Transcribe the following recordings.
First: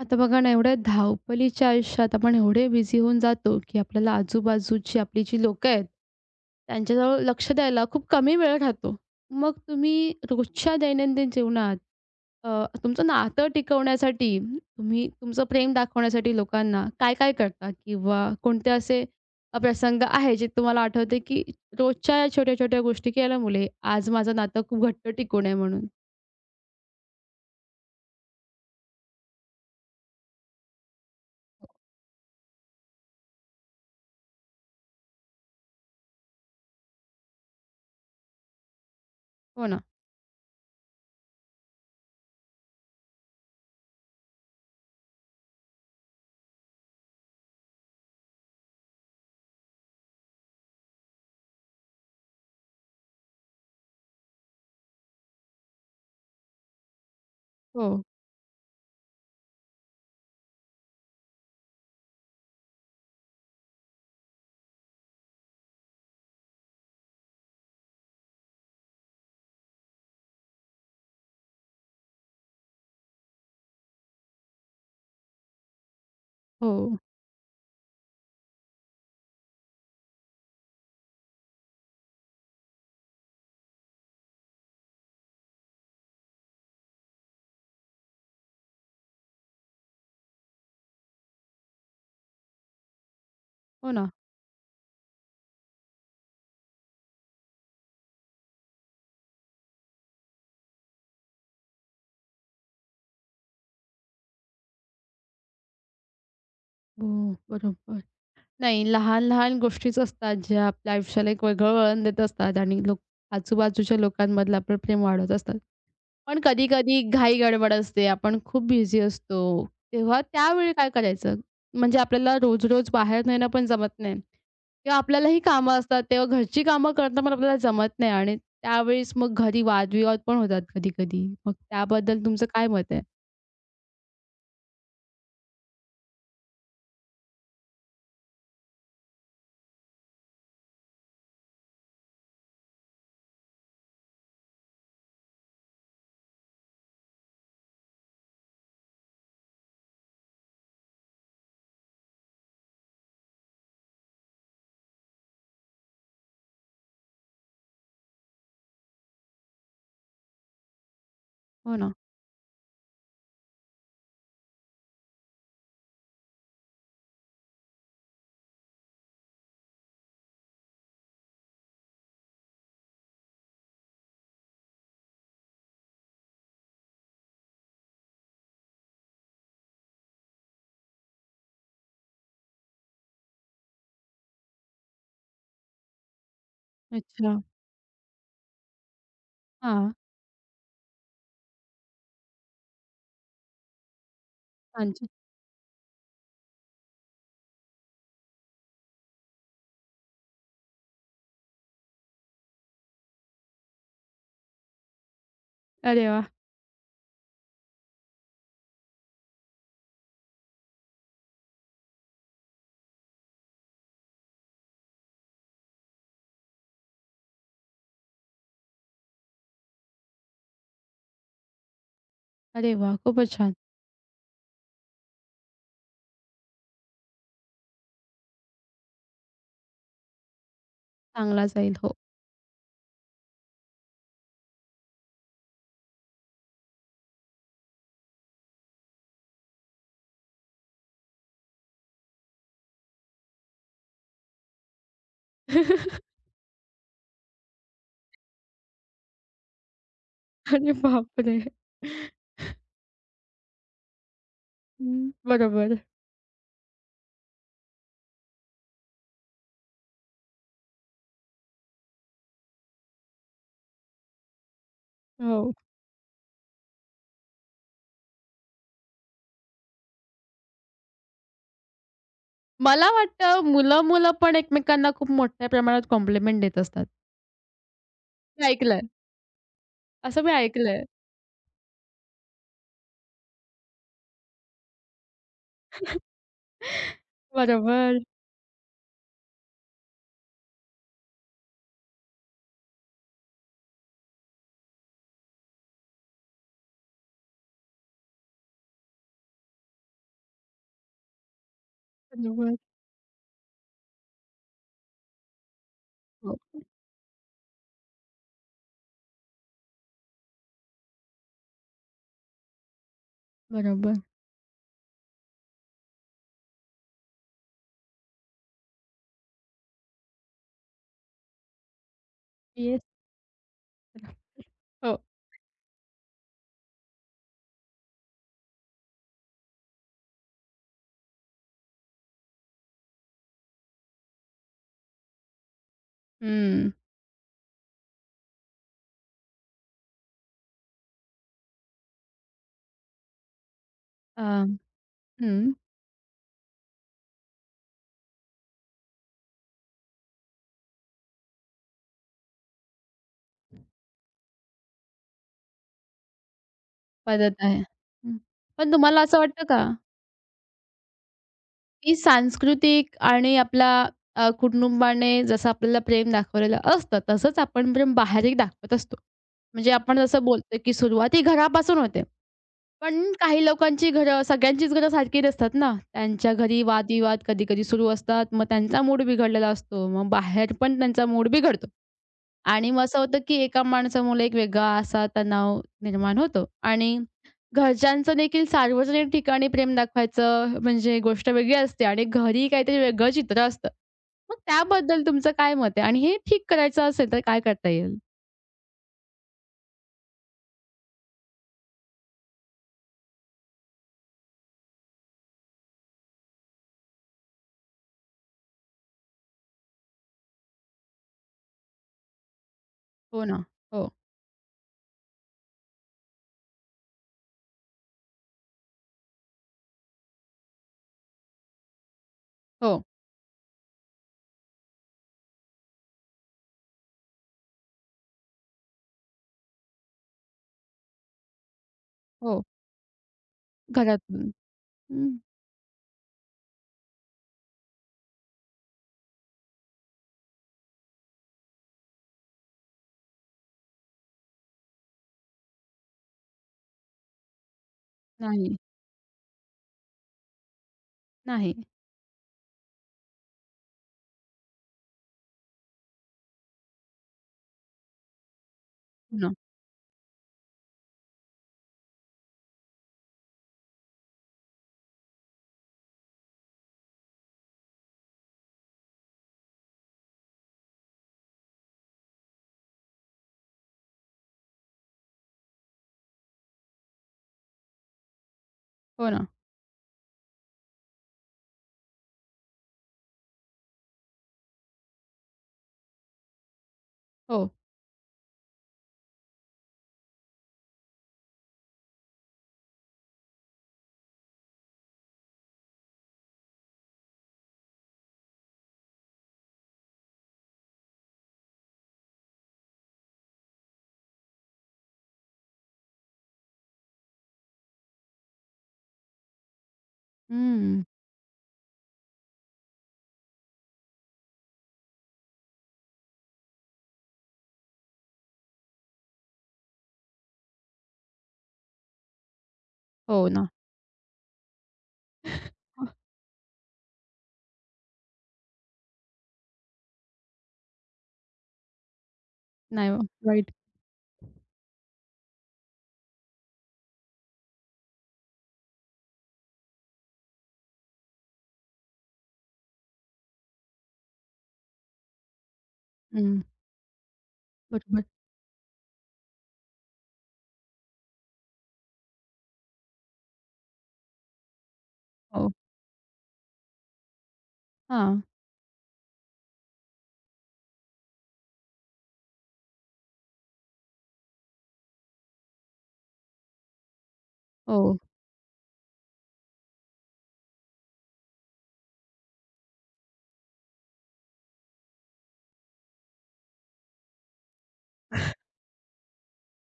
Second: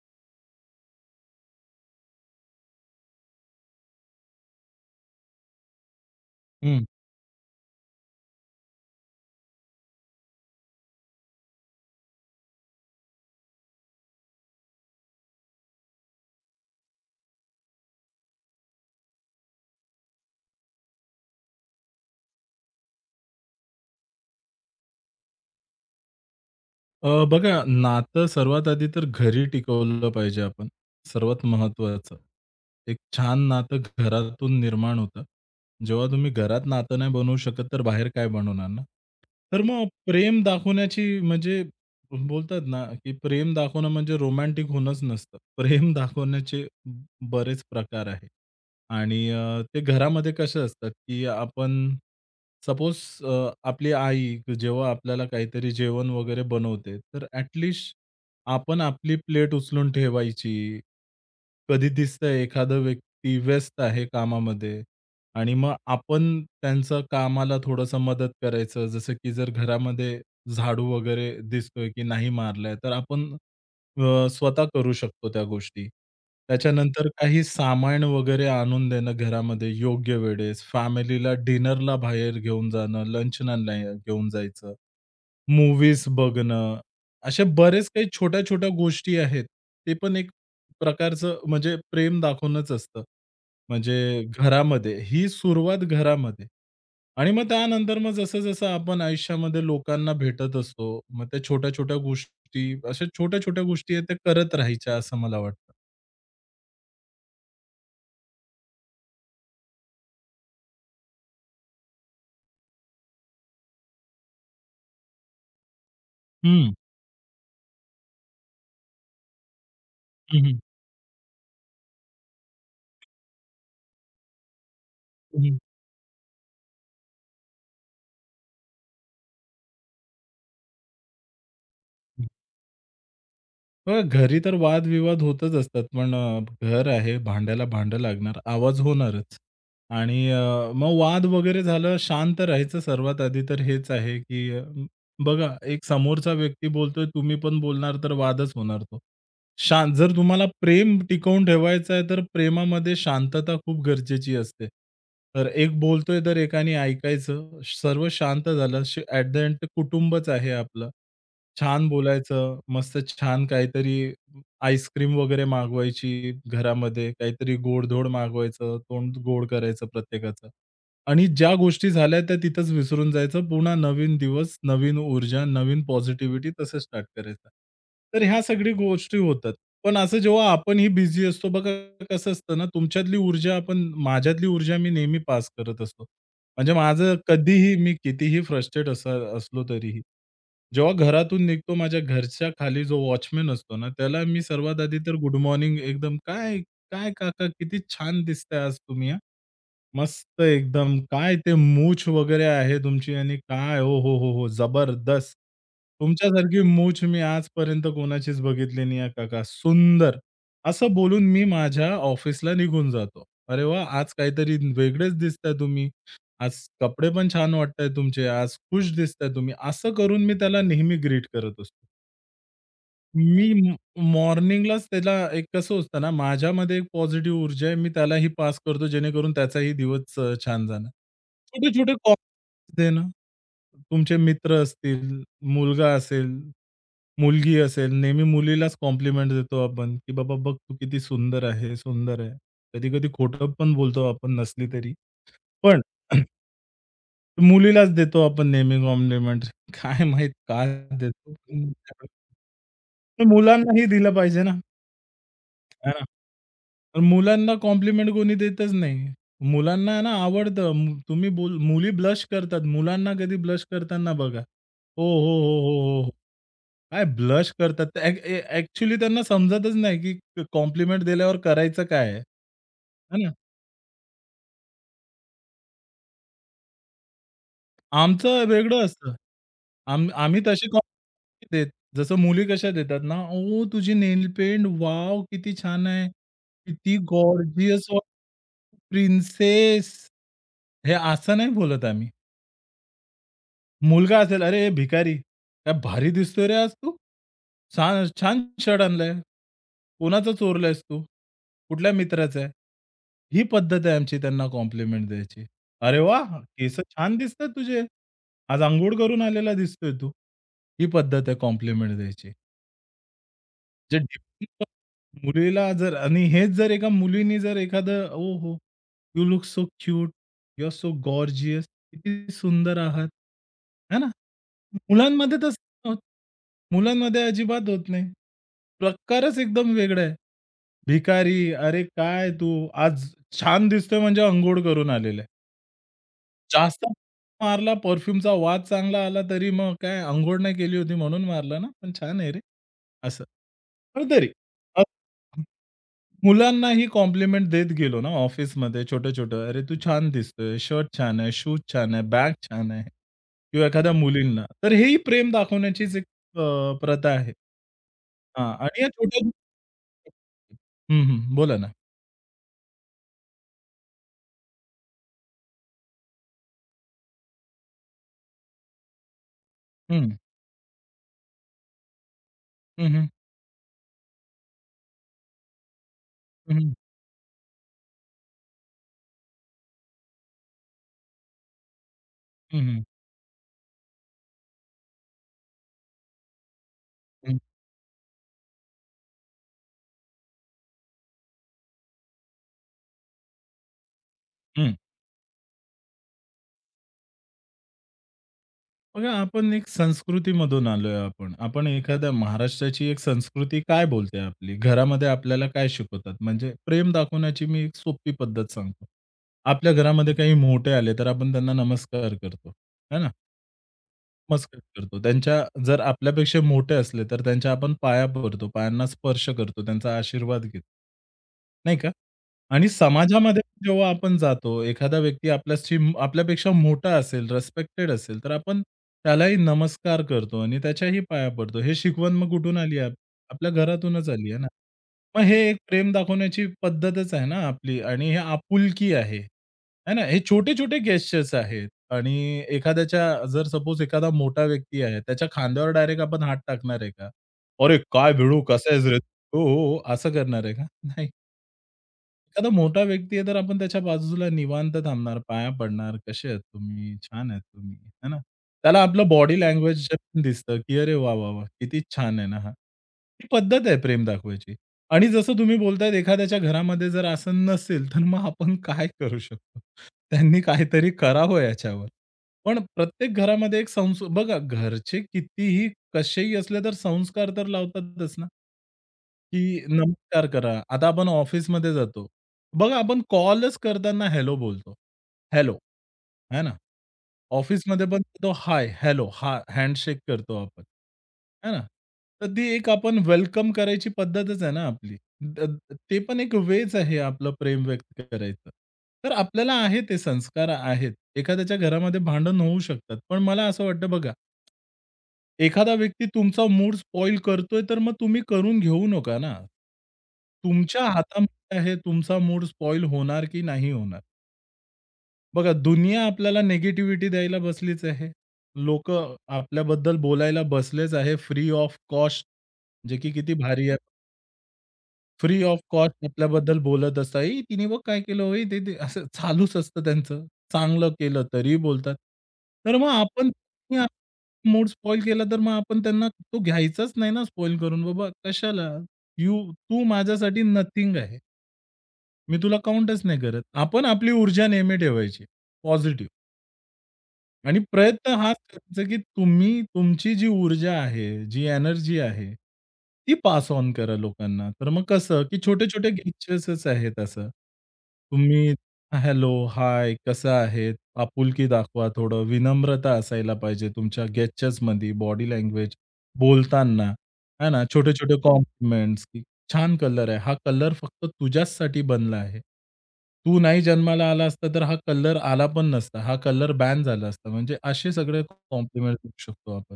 आता बघा ना, एवढ्या धावपळीच्या आयुष्यात आपण एवढे बिझी होऊन जातो, की आपल्याला आजूबाजूची आपली जी लोकं आहेत, हं. त्यांच्याजवळ लक्ष द्यायला खूप कमी वेळ राहतो. मग तुम्ही रोजच्या दैनंदिन जीवनात अ, तुमचं नातं टिकवण्यासाठी, तुम्ही तुमचं प्रेम दाखवण्यासाठी लोकांना काय-काय करता? किंवा कोणते असे प्रसंग आहे जे तुम्हाला आठवते, की रोजच्या या छोट्या-छोट्या गोष्टी केल्यामुळे आज माझं नातं खूप घट्ट टिकून आहे म्हणून? बघा नातं सर्वात आधी तर घरी टिकवलं पाहिजे आपण. सर्वात महत्त्वाचं. एक छान नातं घरातून निर्माण होतं. जेव्हा तुम्ही घरात नातं नाही बनवू शकत, तर बाहेर काय बनवणार ना? तर हो ना. मग प्रेम दाखवण्याची म्हणजे बोलतात ना, की प्रेम दाखवणं म्हणजे रोमॅन्टिक होणंच नसतं. प्रेम दाखवण्याचे बरेच प्रकार आहे, आणि ते घरामध्ये कसं असतात, की आपण सपोज अ, आपली आई जेव्हा आपल्याला काहीतरी जेवण वगैरे बनवते, तर ॲट लीस्ट हो, आपण आपली प्लेट उचलून ठेवायची. कधी दिसतंय एखादा व्यक्ती व्यस्त आहे कामामध्ये आणि मग आपण त्यांचं कामाला थोडंसं मदत करायचं. जसं की जर घरामध्ये झाडू वगैरे दिसतोय की नाही मारलाय, तर आपण स्वतः करू शकतो त्या गोष्टी. हो, त्याच्यानंतर काही सामान वगैरे आणून देणं घरामध्ये योग्य वेळेस, फॅमिलीला डिनरला बाहेर घेऊन जाणं, लंचला नाही घेऊन जायचं, मूव्हीज बघणं, अशा बरेच काही छोट्या-छोट्या गोष्टी आहेत. ते पण एक प्रकारचं म्हणजे प्रेम दाखवूनच असतं. हो ना. म्हणजे घरामध्ये, ही सुरुवात घरामध्ये आणि मग त्यानंतर मग जसं-जसं आपण आयुष्यामध्ये लोकांना भेटत असतो, मग त्या छोट्या-छोट्या गोष्टी, अशा छोट्या-छोट्या गोष्टी आहेत त्या करत राहायच्या असं मला वाटतं. हो, बरोबर. नाही, लहान-लहान गोष्टीच असतात, ज्या आपल्या आयुष्याला एक वेगळं वळण देत असतात आणि लोक आजूबाजूच्या लोकांमधलं आपलं प्रेम वाढवत असतात. पण हं. कधी-कधी घाई-गडबड असते, आपण खूप बिझी असतो, तेव्हा हं, हं. त्यावेळी काय करायचं? म्हणजे आपल्याला रोज-रोज बाहेर नेणं पण जमत नाही किंवा आपल्यालाही हं. कामं असतात, तेव्हा घरची कामं करणं पण आपल्याला जमत नाही आणि त्यावेळेस मग घरी वादविवाद पण होतात कधी-कधी. मग त्याबद्दल तुमचं काय मत आहे? हं, घरी तर वादविवाद होतच असतात. पण घर आहे, भांड्याला भांडं लागणार, आवाज होणारच. आणि मग वाद वगैरे झालं, शांत राहायचं सर्वात आधी तर हेच आहे, की बघा एक समोरचा व्यक्ती बोलतोय, तुम्ही पण बोलणार तर वादच होणार तो. शांत जर तुम्हाला प्रेम टिकवून ठेवायचं आहे, तर प्रेमामध्ये शांतता खूप गरजेची असते. तर एक बोलतोय तर एकाने ऐकायचं, सर्व शांत झालं. द एंड कुटुंबच आहे आपलं. हो छान ना. बोलायचं, मस्त छान काहीतरी आईस्क्रीम वगैरे मागवायची घरामध्ये, काहीतरी गोडधोड मागवायचं, तोंड गोड करायचं प्रत्येकाचं. आणि ज्या गोष्टी झाल्या त्या तिथंच विसरून जायचं. पुन्हा नवीन दिवस, नवीन ऊर्जा, नवीन पॉझिटिव्हिटी तसं स्टार्ट करायचं. तर ह्या सगळ्या गोष्टी होतात. पण असं जेव्हा आपणही बिझी असतो बघा कसं असतं ना, तुमच्यातली ऊर्जा आपण माझ्यातली ऊर्जा मी नेहमी पास करत असतो. म्हणजे माझं अच्छा. कधीही मी कितीही फ्रस्ट्रेट असा असलो हां. तरीही. जेव्हा घरातून निघतो माझ्या घरच्या खाली जो वॉचमन असतो ना, त्याला मी सर्वात छान, आधी छान. तर गुड मॉर्निंग एकदम, "काय, काय काका किती छान दिसताय आज तुम्ही हां. मस्त एकदम. काय ते मूछ वगैरे आहे तुमची आणि काय हो हो, जबरदस्त. अरे वाह! तुमच्यासारखी मूछ मी आजपर्यंत कोणाचीच बघितली नाही आहे काका. सुंदर." असं बोलून मी माझ्या ऑफिसला निघून जातो. "अरे वाह! आज काहीतरी वेगळेच दिसताय तुम्ही." आज कपडे पण छान वाटताय तुमचे, आज खुश दिसताय तुम्ही. असं करून मी त्याला नेहमी ग्रीट करत असतो. अरे वाह! खूपच मी छान. म मॉर्निंगलाच त्याला एक कसं असतं ना, माझ्यामध्ये एक पॉझिटिव्ह ऊर्जा आहे. मी त्यालाही पास करतो जेणेकरून त्याचाही दिवस छान जाणार. चांगला जाईल. छोटे-छोटे हो. कॉम्प्लिमेंट्स देणं. तुमचे मित्र असतील, मुलगा असेल, मुलगी असेल, नेहमी मुलीलाच कॉम्प्लिमेंट देतो आपण, की "बाबा बघ तू किती सुंदर आहे, सुंदर आहे." कधी-कधी खोटं पण बोलतो आपण नसली तरी. पण मुलीलाच देतो आपण नेहमी कॉम्प्लिमेंट. काय माहीत का अरे देतो? बापरे! तर मुलांनाही दिलं पाहिजे ना, हं, बरोबर. आहे ना. तर मुलांना कॉम्प्लिमेंट कोणी देतच नाही. मुलांना आहे ना आवडतं. तुम्ही बोल मुली ब्लश करतात. मुलांना कधी ब्लश करताना बघा. "हो, हो. हो." हो. काय ब्लश करतात? तर त्यांना समजतच नाही, की कॉम्प्लिमेंट दिल्यावर करायचं काय आहे? मला है ना? वाटतं मुलं-मुलं पण एकमेकांना खूप मोठ्या प्रमाणात कॉम्प्लिमेंट देत असतात. आमचं मी ऐकलंय. वेगळं असतं. असं मी आम्ही तशी ऐकलंय. कॉम्प्लिमेंट नाही देत. जसं मुली कशा देतात ना, ओ तुझी नेल पेंट वॉव! किती छान आहे. किती गॉर्जियस बरोबर, वाट प्रिन्सेस." हे असं नाही बोलत आम्ही. मुलगा असेल, "अरे भिकारी, काय भारी दिसतोय रे आज तू. छान छान शर्ट आणलाय. कोणाचा चोरलायस तू? कुठल्या मित्राचा आहे?" बरोबर. ही पद्धत आहे आमची त्यांना कॉम्प्लिमेंट द्यायची. "अरे हो, वाह! केस छान दिसतायत तुझे. आज अंघोळ करून आलेला दिसतोय तू." ही पद्धत आहे कॉम्प्लिमेंट द्यायची. बरोबर. जे मुलीला जर आणि हेच जर एका मुलीने जर एखादं "oh ho, you look so cute, you are so gorgeous, किती सुंदर येस. आहात." है ना? हो. मुलांमध्ये तसं नाही होत. मुलांमध्ये अजिबात होत नाही. प्रकारच एकदम वेगळा आहे. भिकारी, "अरे काय तू आज छान दिसतोय म्हणजे अंघोळ करून आलेला आहे." हं. जास्त मारला परफ्यूमचा वास चांगला आला तरी मग काय अंघोळ नाही केली होती म्हणून मारला ना, पण छान आहे रे, असं. पण अ, तरी अ- हं. मुलांना ही कॉम्प्लिमेंट देत गेलो ना ऑफिसमध्ये छोटं-छोटं, "अरे, तू छान दिसतोय, शर्ट छान आहे, शूज छान आहे, बॅग छान आहे." किंवा एखाद्या मुलींना. तर हेही प्रेम दाखवण्याचीच एक प्रथा आहे. पद्धत आहे. हं. हां पण आणि या तुम्हाला असं छोट्या वाटतं का हं, हं. बोला ना. ती सांस्कृतिक आणि आपला कुटुंबाने जसं आपल्याला प्रेम दाखवलेलं असतं, तसंच आपण प्रेम बाहेरही दाखवत असतो. म्हणजे आपण जसं बोलतो, की सुरुवात ही घरापासून होते. हं, पण हं. काही लोकांची घरं सगळ्यांचीच घरं सारखी नसतात ना. त्यांच्या हं, घरी हं. वादविवाद कधी-कधी सुरू असतात. मग त्यांचा मूड बिघडलेला असतो. मग बाहेर पण त्यांचा मूड बिघडतो. हं, आणि हं. मग असं होतं, की एका माणसामुळे एक वेगळा असा तणाव निर्माण होतो आणि हं, घरच्यांचं देखील सार्वजनिक ठिकाणी प्रेम दाखवायचं म्हणजे गोष्ट वेगळी असते आणि घरी काहीतरी वेगळं चित्र असतं. मग हं. त्याबद्दल तुमचं काय मत आहे? आणि हे ठीक करायचं असेल तर काय करता येईल? बघा, आपण एक संस्कृतीमधून आलोय आपण. आपण एखाद्या महाराष्ट्राची एक संस्कृती काय बोलते आपली? घरामध्ये आपल्याला काय शिकवतात? म्हणजे प्रेम दाखवण्याची मी एक सोपी पद्धत सांगतो. आपल्या घरामध्ये काही मोठे आले, तर आपण त्यांना नमस्कार करतो, है ना? हो ना. हो, मस्करी करतो. त्यांच्या जर आपल्यापेक्षा मोठे असले, तर त्यांच्या आपण पाया पडतो, पायांना स्पर्श करतो, त्यांचा आशीर्वाद घेतो. नाही का? आणि हो, समाजामध्ये जेव्हा आपण जातो, एखादा व्यक्ती आपल्याशी आपल्यापेक्षा मोठा असेल, रिस्पेक्टेड असेल, तर आपण त्यालाही नमस्कार करतो आणि त्याच्याही पाया पडतो. हे शिकवण मग हो. कुठून आली आहे? आपल्या घरातूनच आली घरातून. आहे ना. हं. मग हे एक प्रेम दाखवण्याची पद्धतच आहे ना आपली आणि हे आपुलकी आहे. आहे ना? हे छोटे-छोटे गेस्चर्स आहेत. आणि एखाद्याच्या जर सपोज एखादा मोठा व्यक्ती आहे, त्याच्या खांद्यावर डायरेक्ट आपण हात टाकणार आहे का? "अरे, काय भिडू, नाही, कसा आहेस रे तू?" हो, हो, हो, असं करणार आहे का? नाही. नाही. एखादा मोठा व्यक्ती आहे, तर आपण त्याच्या बाजूला निवांत थांबणार, पाया पडणार, "कसे आहेत तुम्ही? छान आहेत तुम्ही." है ना? त्याला आपलं हो ना, बॉडी लँग्वेज दिसतं, की "अरे वाह, वाह, वाह! किती छान आहे ना हा." ही पद्धत आहे प्रेम दाखवायची. आणि जसं तुम्ही बोलतायत एखाद्याच्या घरामध्ये जर असं नसेल, तर मग आपण काय करू शकतो? त्यांनी काहीतरी करावं याच्यावर. पण प्रत्येक घरामध्ये एक बघा घरचे कितीही कसेही असले, तर संस्कार तर लावतातच ना. हो ना. की नमस्कार करा. आता आपण ऑफिसमध्ये जातो. बघा आपण कॉलच करताना हेल्लो बोलतो. हेल्लो, है ना? हो. ऑफिसमध्ये पण तो हाय, हेल्लो, हा हँडशेक करतो आपण, है ना? तर ती एक आपण वेलकम करायची पद्धतच आहे ना आपली. द द- ते पण एक वेच आहे आपलं प्रेम व्यक्त करायचं. तर आपल्याला आहे ते संस्कार आहेत. एखाद्याच्या घरामध्ये भांडण होऊ शकतात. पण मला असं वाटतं बघा एखादा व्यक्ती तुमचा मूड स्पॉइल करतोय, तर मग तुम्ही करून घेऊ नका ना. तुमच्या हं. हातामध्ये आहे तुमचा मूड स्पॉईल होणार की नाही होणार. बघा दुनिया आपल्याला निगेटिव्हिटी द्यायला बसलीच आहे. लोकं आपल्याबद्दल बोलायला बसलेच आहे फ्री ऑफ कॉस्ट जे की हो किती ना. भारी आहे. फ्री ऑफ कॉस्ट आपल्याबद्दल बोलत असतात. "ए तिने बघ काय केलं, हो, ए ते ते" असं चालूच असतं त्यांचं. चांगलं केलं तरीही बोलतात. तर मग नाही आपण वाईट. मूड स्पॉईल केला तर मग आपण त्यांना तो घ्यायचाच नाही ना स्पॉईल करून. बाबा कशाला? तू माझ्यासाठी नथिंग आहे. मी तुला काउंटच नाही करत. आपण आपली ऊर्जा नेहमी ठेवायची. पॉझिटिव्ह. हं. आणि बरोबर. प्रयत्न हाच करायचा, की तुम्ही तुमची जी ऊर्जा आहे, जी एनर्जी आहे, ती पास ऑन करा लोकांना. तर मग कसं, की हो. छोटे-छोटे गेस्चर्सच आहेत असं. हां. तुम्ही हॅलो, हाय, कसं आहेत? आपुलकी दाखवा थोडं. विनम्रता असायला पाहिजे तुमच्या गेस्चर्समध्ये, बॉडी लँग्वेज, बोलताना, आहे ना, हो. छोटे-छोटे कॉम्प्लिमेंट्स छान कलर आहे. हा कलर फक्त तुझ्याचसाठी बनला आहे. तू नाही जन्माला आला असता तर हा कलर आला पण नसता. हा कलर बॅन झाला असता. म्हणजे असे सगळे कॉम्प्लिमेंट करू शकतो आपण.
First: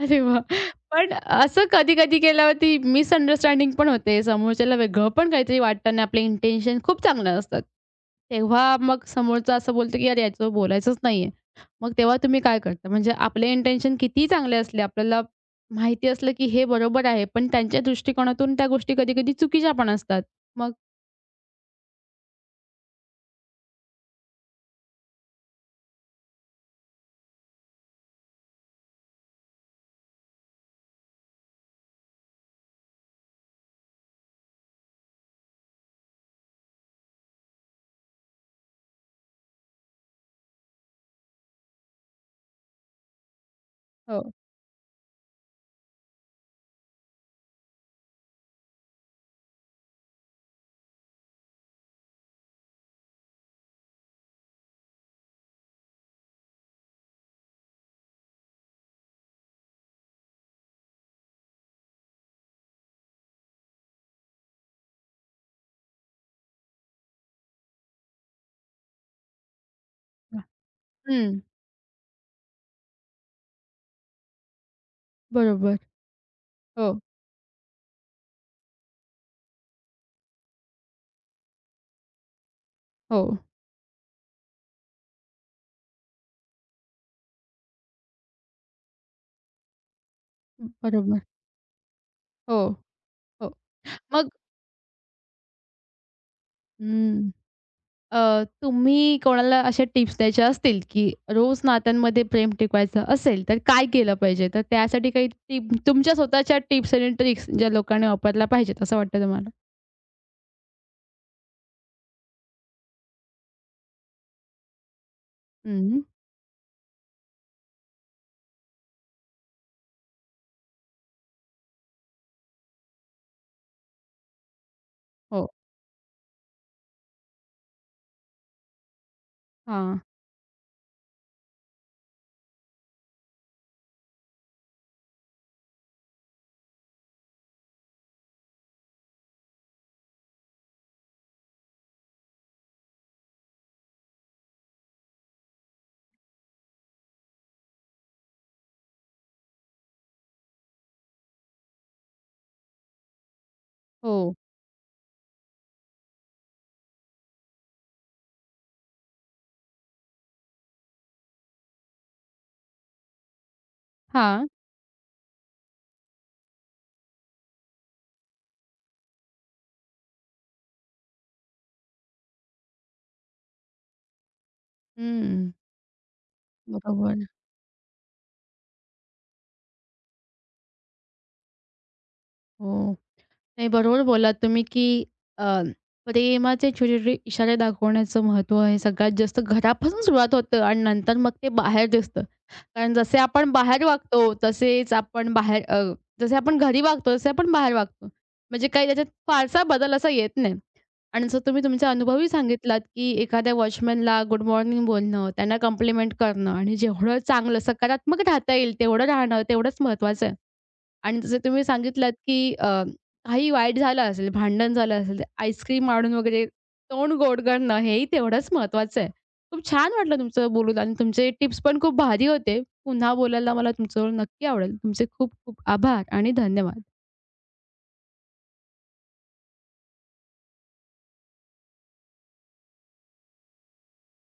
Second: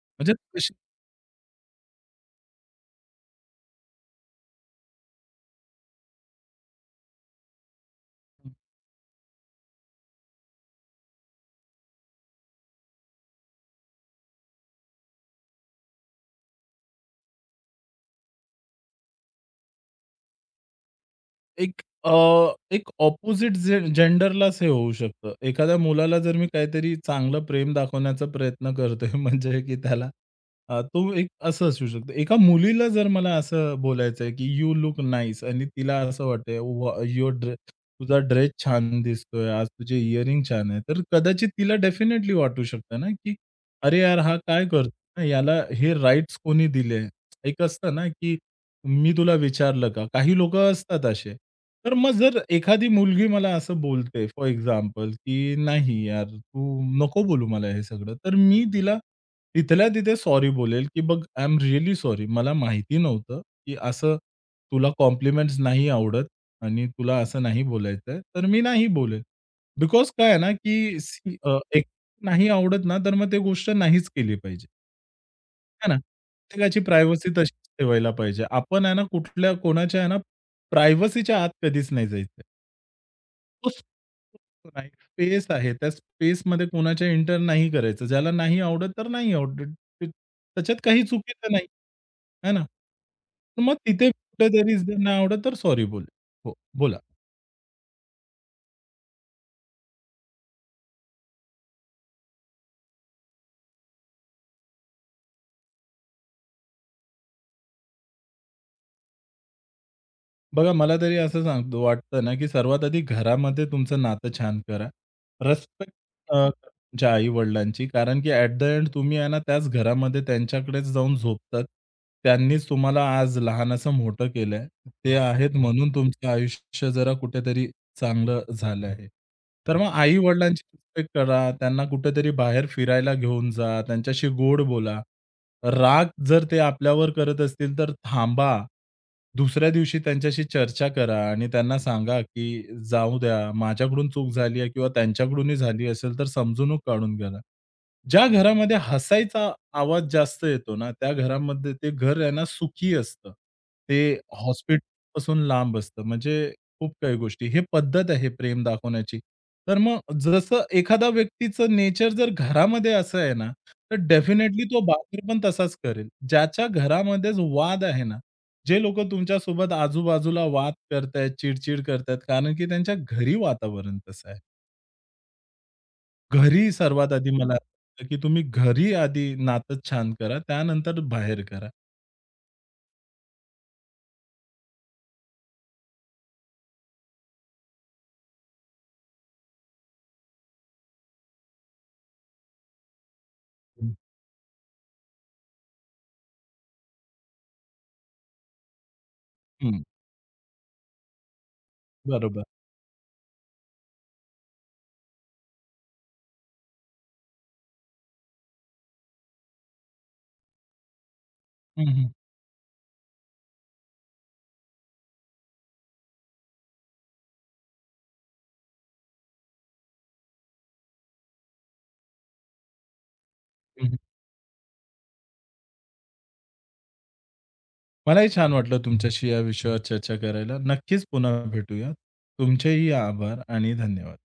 अरे वाह! तशी पण असं कधी-कधी केल्यावरती मिसअंडरस्टँडिंग पण होते. समोरच्याला वेगळं पण काहीतरी वाटतं आणि आपले इंटेन्शन खूप चांगलं असतात. तेव्हा मग समोरचा असं बोलतो की "अरे, याचं बोलायचंच नाहीये." मग तेव्हा तुम्ही काय करता? म्हणजे आपले इंटेन्शन कितीही चांगले असले, आपल्याला माहिती असलं की हे बरोबर आहे, पण त्यांच्या दृष्टिकोनातून त्या गोष्टी कधी-कधी चुकीच्या पण असतात. मग एक अ, एक अपोझिट जे जेंडरलाच हे होऊ शकतं. एखाद्या मुलाला जर मी काहीतरी चांगलं प्रेम दाखवण्याचा प्रयत्न करतोय म्हणजे की त्याला तो एक असं असू शकतो. एका मुलीला जर मला असं बोलायचंय की "यू लूक नाईस" आणि तिला असं वाटतंय "वॉ युअर ड्रे तुझा ड्रेस छान दिसतोय, आज तुझे इयरिंग छान आहे." तर कदाचित तिला डेफिनेटली वाटू शकतं ना की "अरे यार, हो. हा काय करतोय? याला हे राइट्स कोणी दिले?" एक असतं ना की मी तुला विचारलं का? काही लोकं असतात असे. तर मग जर एखादी मुलगी मला असं बोलते फॉर एक्झाम्पल, की "नाही यार, तू नको बोलू मला हे सगळं." तर मी तिला तिथल्या तिथे सॉरी बोलेल, की "बघ, आय एम रिअली सॉरी. मला माहिती नव्हतं, की असं तुला कॉम्प्लिमेंट्स नाही आवडत आणि तुला असं नाही बोलायचंय." तर मी नाही बोलेल. बिकॉज काय आहे ना, की सी हं. एक नाही आवडत ना, तर मग ते गोष्ट नाहीच केली पाहिजे. बरोबर. आहे ना. प्रत्येकाची हो, प्रायव्हसी तशीच ठेवायला पाहिजे. आपण आहे ना कुठल्या कोणाच्या आहे ना प्रायव्हसीच्या आत कधीच नाही जायचं. हो. तो स्पेस आहे. space आहे, त्या स्पेसमध्ये कोणाच्या एंटर नाही करायचं. ज्याला नाही आवडत तर नाही आवडत. त्याच्यात काही बरोबर. चुकीचं नाही. आहे ना. हो, हो. तर मग तिथे मग कुठेतरी जर नाही आवडत तर सॉरी बोल हो, बोला. हं. तुम्ही कोणाला अशा टिप्स द्यायच्या असतील, की रोज नात्यांमध्ये प्रेम टिकवायचं असेल, तर काय केलं पाहिजे? तर त्यासाठी काही टिप तुमच्या स्वतःच्या टिप्स आणि ट्रिक्स ज्या लोकांनी वापरल्या पाहिजेत असं वाटतं तुम्हाला? बघा, मला तरी असं सांगतो वाटतं ना, की सर्वात आधी घरामध्ये तुमचं नातं छान करा. रिस्पेक्ट हं. तुमच्या आई-वडिलांची. कारण की ॲट द एंड तुम्ही आहे ना, त्याच घरामध्ये त्यांच्याकडेच जाऊन झोपतात. त्यांनीच तुम्हाला आज लहानाचं मोठं केलंय. ते हो, हो. आहेत हो. म्हणून तुमचं आयुष्य जरा कुठेतरी चांगलं झालं आहे. तर मग हां. आई-वडिलांची रिस्पेक्ट करा, त्यांना कुठेतरी बाहेर फिरायला घेऊन जा, त्यांच्याशी गोड बोला. राग जर ते आपल्यावर करत असतील, तर थांबा. दुसऱ्या दिवशी त्यांच्याशी चर्चा करा आणि त्यांना सांगा, की "जाऊ द्या, माझ्याकडून चूक झाली आहे किंवा त्यांच्याकडूनही झाली असेल, तर समजूनच काढून घ्या." ज्या घरामध्ये हसायचा आवाज जास्त येतो ना, त्या घरामध्ये ते घर आहे ना सुखी असतं. ते हो. हॉस्पिटलपासून लांब असतं. म्हणजे खूप काही गोष्टी. हे पद्धत आहे प्रेम दाखवण्याची. तर मग जसं एखादा व्यक्तीचं नेचर जर घरामध्ये असं आहे ना, तर हां. डेफिनेटली तो बाहेर पण तसाच करेल. ज्याच्या घरामध्येच वाद आहे ना, जे लोकं तुमच्यासोबत आजूबाजूला वाद करतायत, चिड करतायत, कारण की त्यांच्या घरी वातावरण तसं आहे. हं. घरी सर्वात बरोबर. आधी मला वाटतं, की तुम्ही घरी आधी नातं छान करा, त्यानंतर बाहेर करा. हो. नाही, बरोबर बोलात तुम्ही, की अ, प्रेमाचे छोटे-छोटे इशारे दाखवण्याचं महत्त्व आहे. सगळ्यात जास्त घरापासून सुरुवात होतं आणि नंतर मग ते बाहेर दिसतं. कारण जसे आपण बाहेर हं. वागतो, तसेच आपण बाहेर जसे आपण घरी वागतो, तसे आपण बाहेर वागतो. म्हणजे काही त्याच्यात फारसा हं, बदल असा येत नाही. आणि जसं तुम्ही तुमचा अनुभवही बरोबर. सांगितलात, की एखाद्या वॉचमनला गुड मॉर्निंग बोलणं, त्यांना कॉम्प्लिमेंट करणं आणि जेवढं चांगलं सकारात्मक राहता येईल, तेवढं राहणं, तेवढंच महत्त्वाचं आहे. आणि जसं तुम्ही हं, हं. सांगितलात, की काही वाईट झालं असेल, भांडण झालं असेल, तर आईस्क्रीम आणून वगैरे तोंड गोड करणं हेही तेवढंच महत्त्वाचं आहे. खूप छान वाटलं तुमचं बोलून आणि तुमचे टिप्स पण खूप भारी होते. पुन्हा बोलायला मला हं, हं. तुमच्याबरोबर नक्की आवडेल. तुमचे खूप खूप आभार आणि धन्यवाद. मलाही छान वाटलं तुमच्याशी या विषयावर चर्चा करायला. नक्कीच पुन्हा भेटूया. तुमचेही आभार आणि धन्यवाद.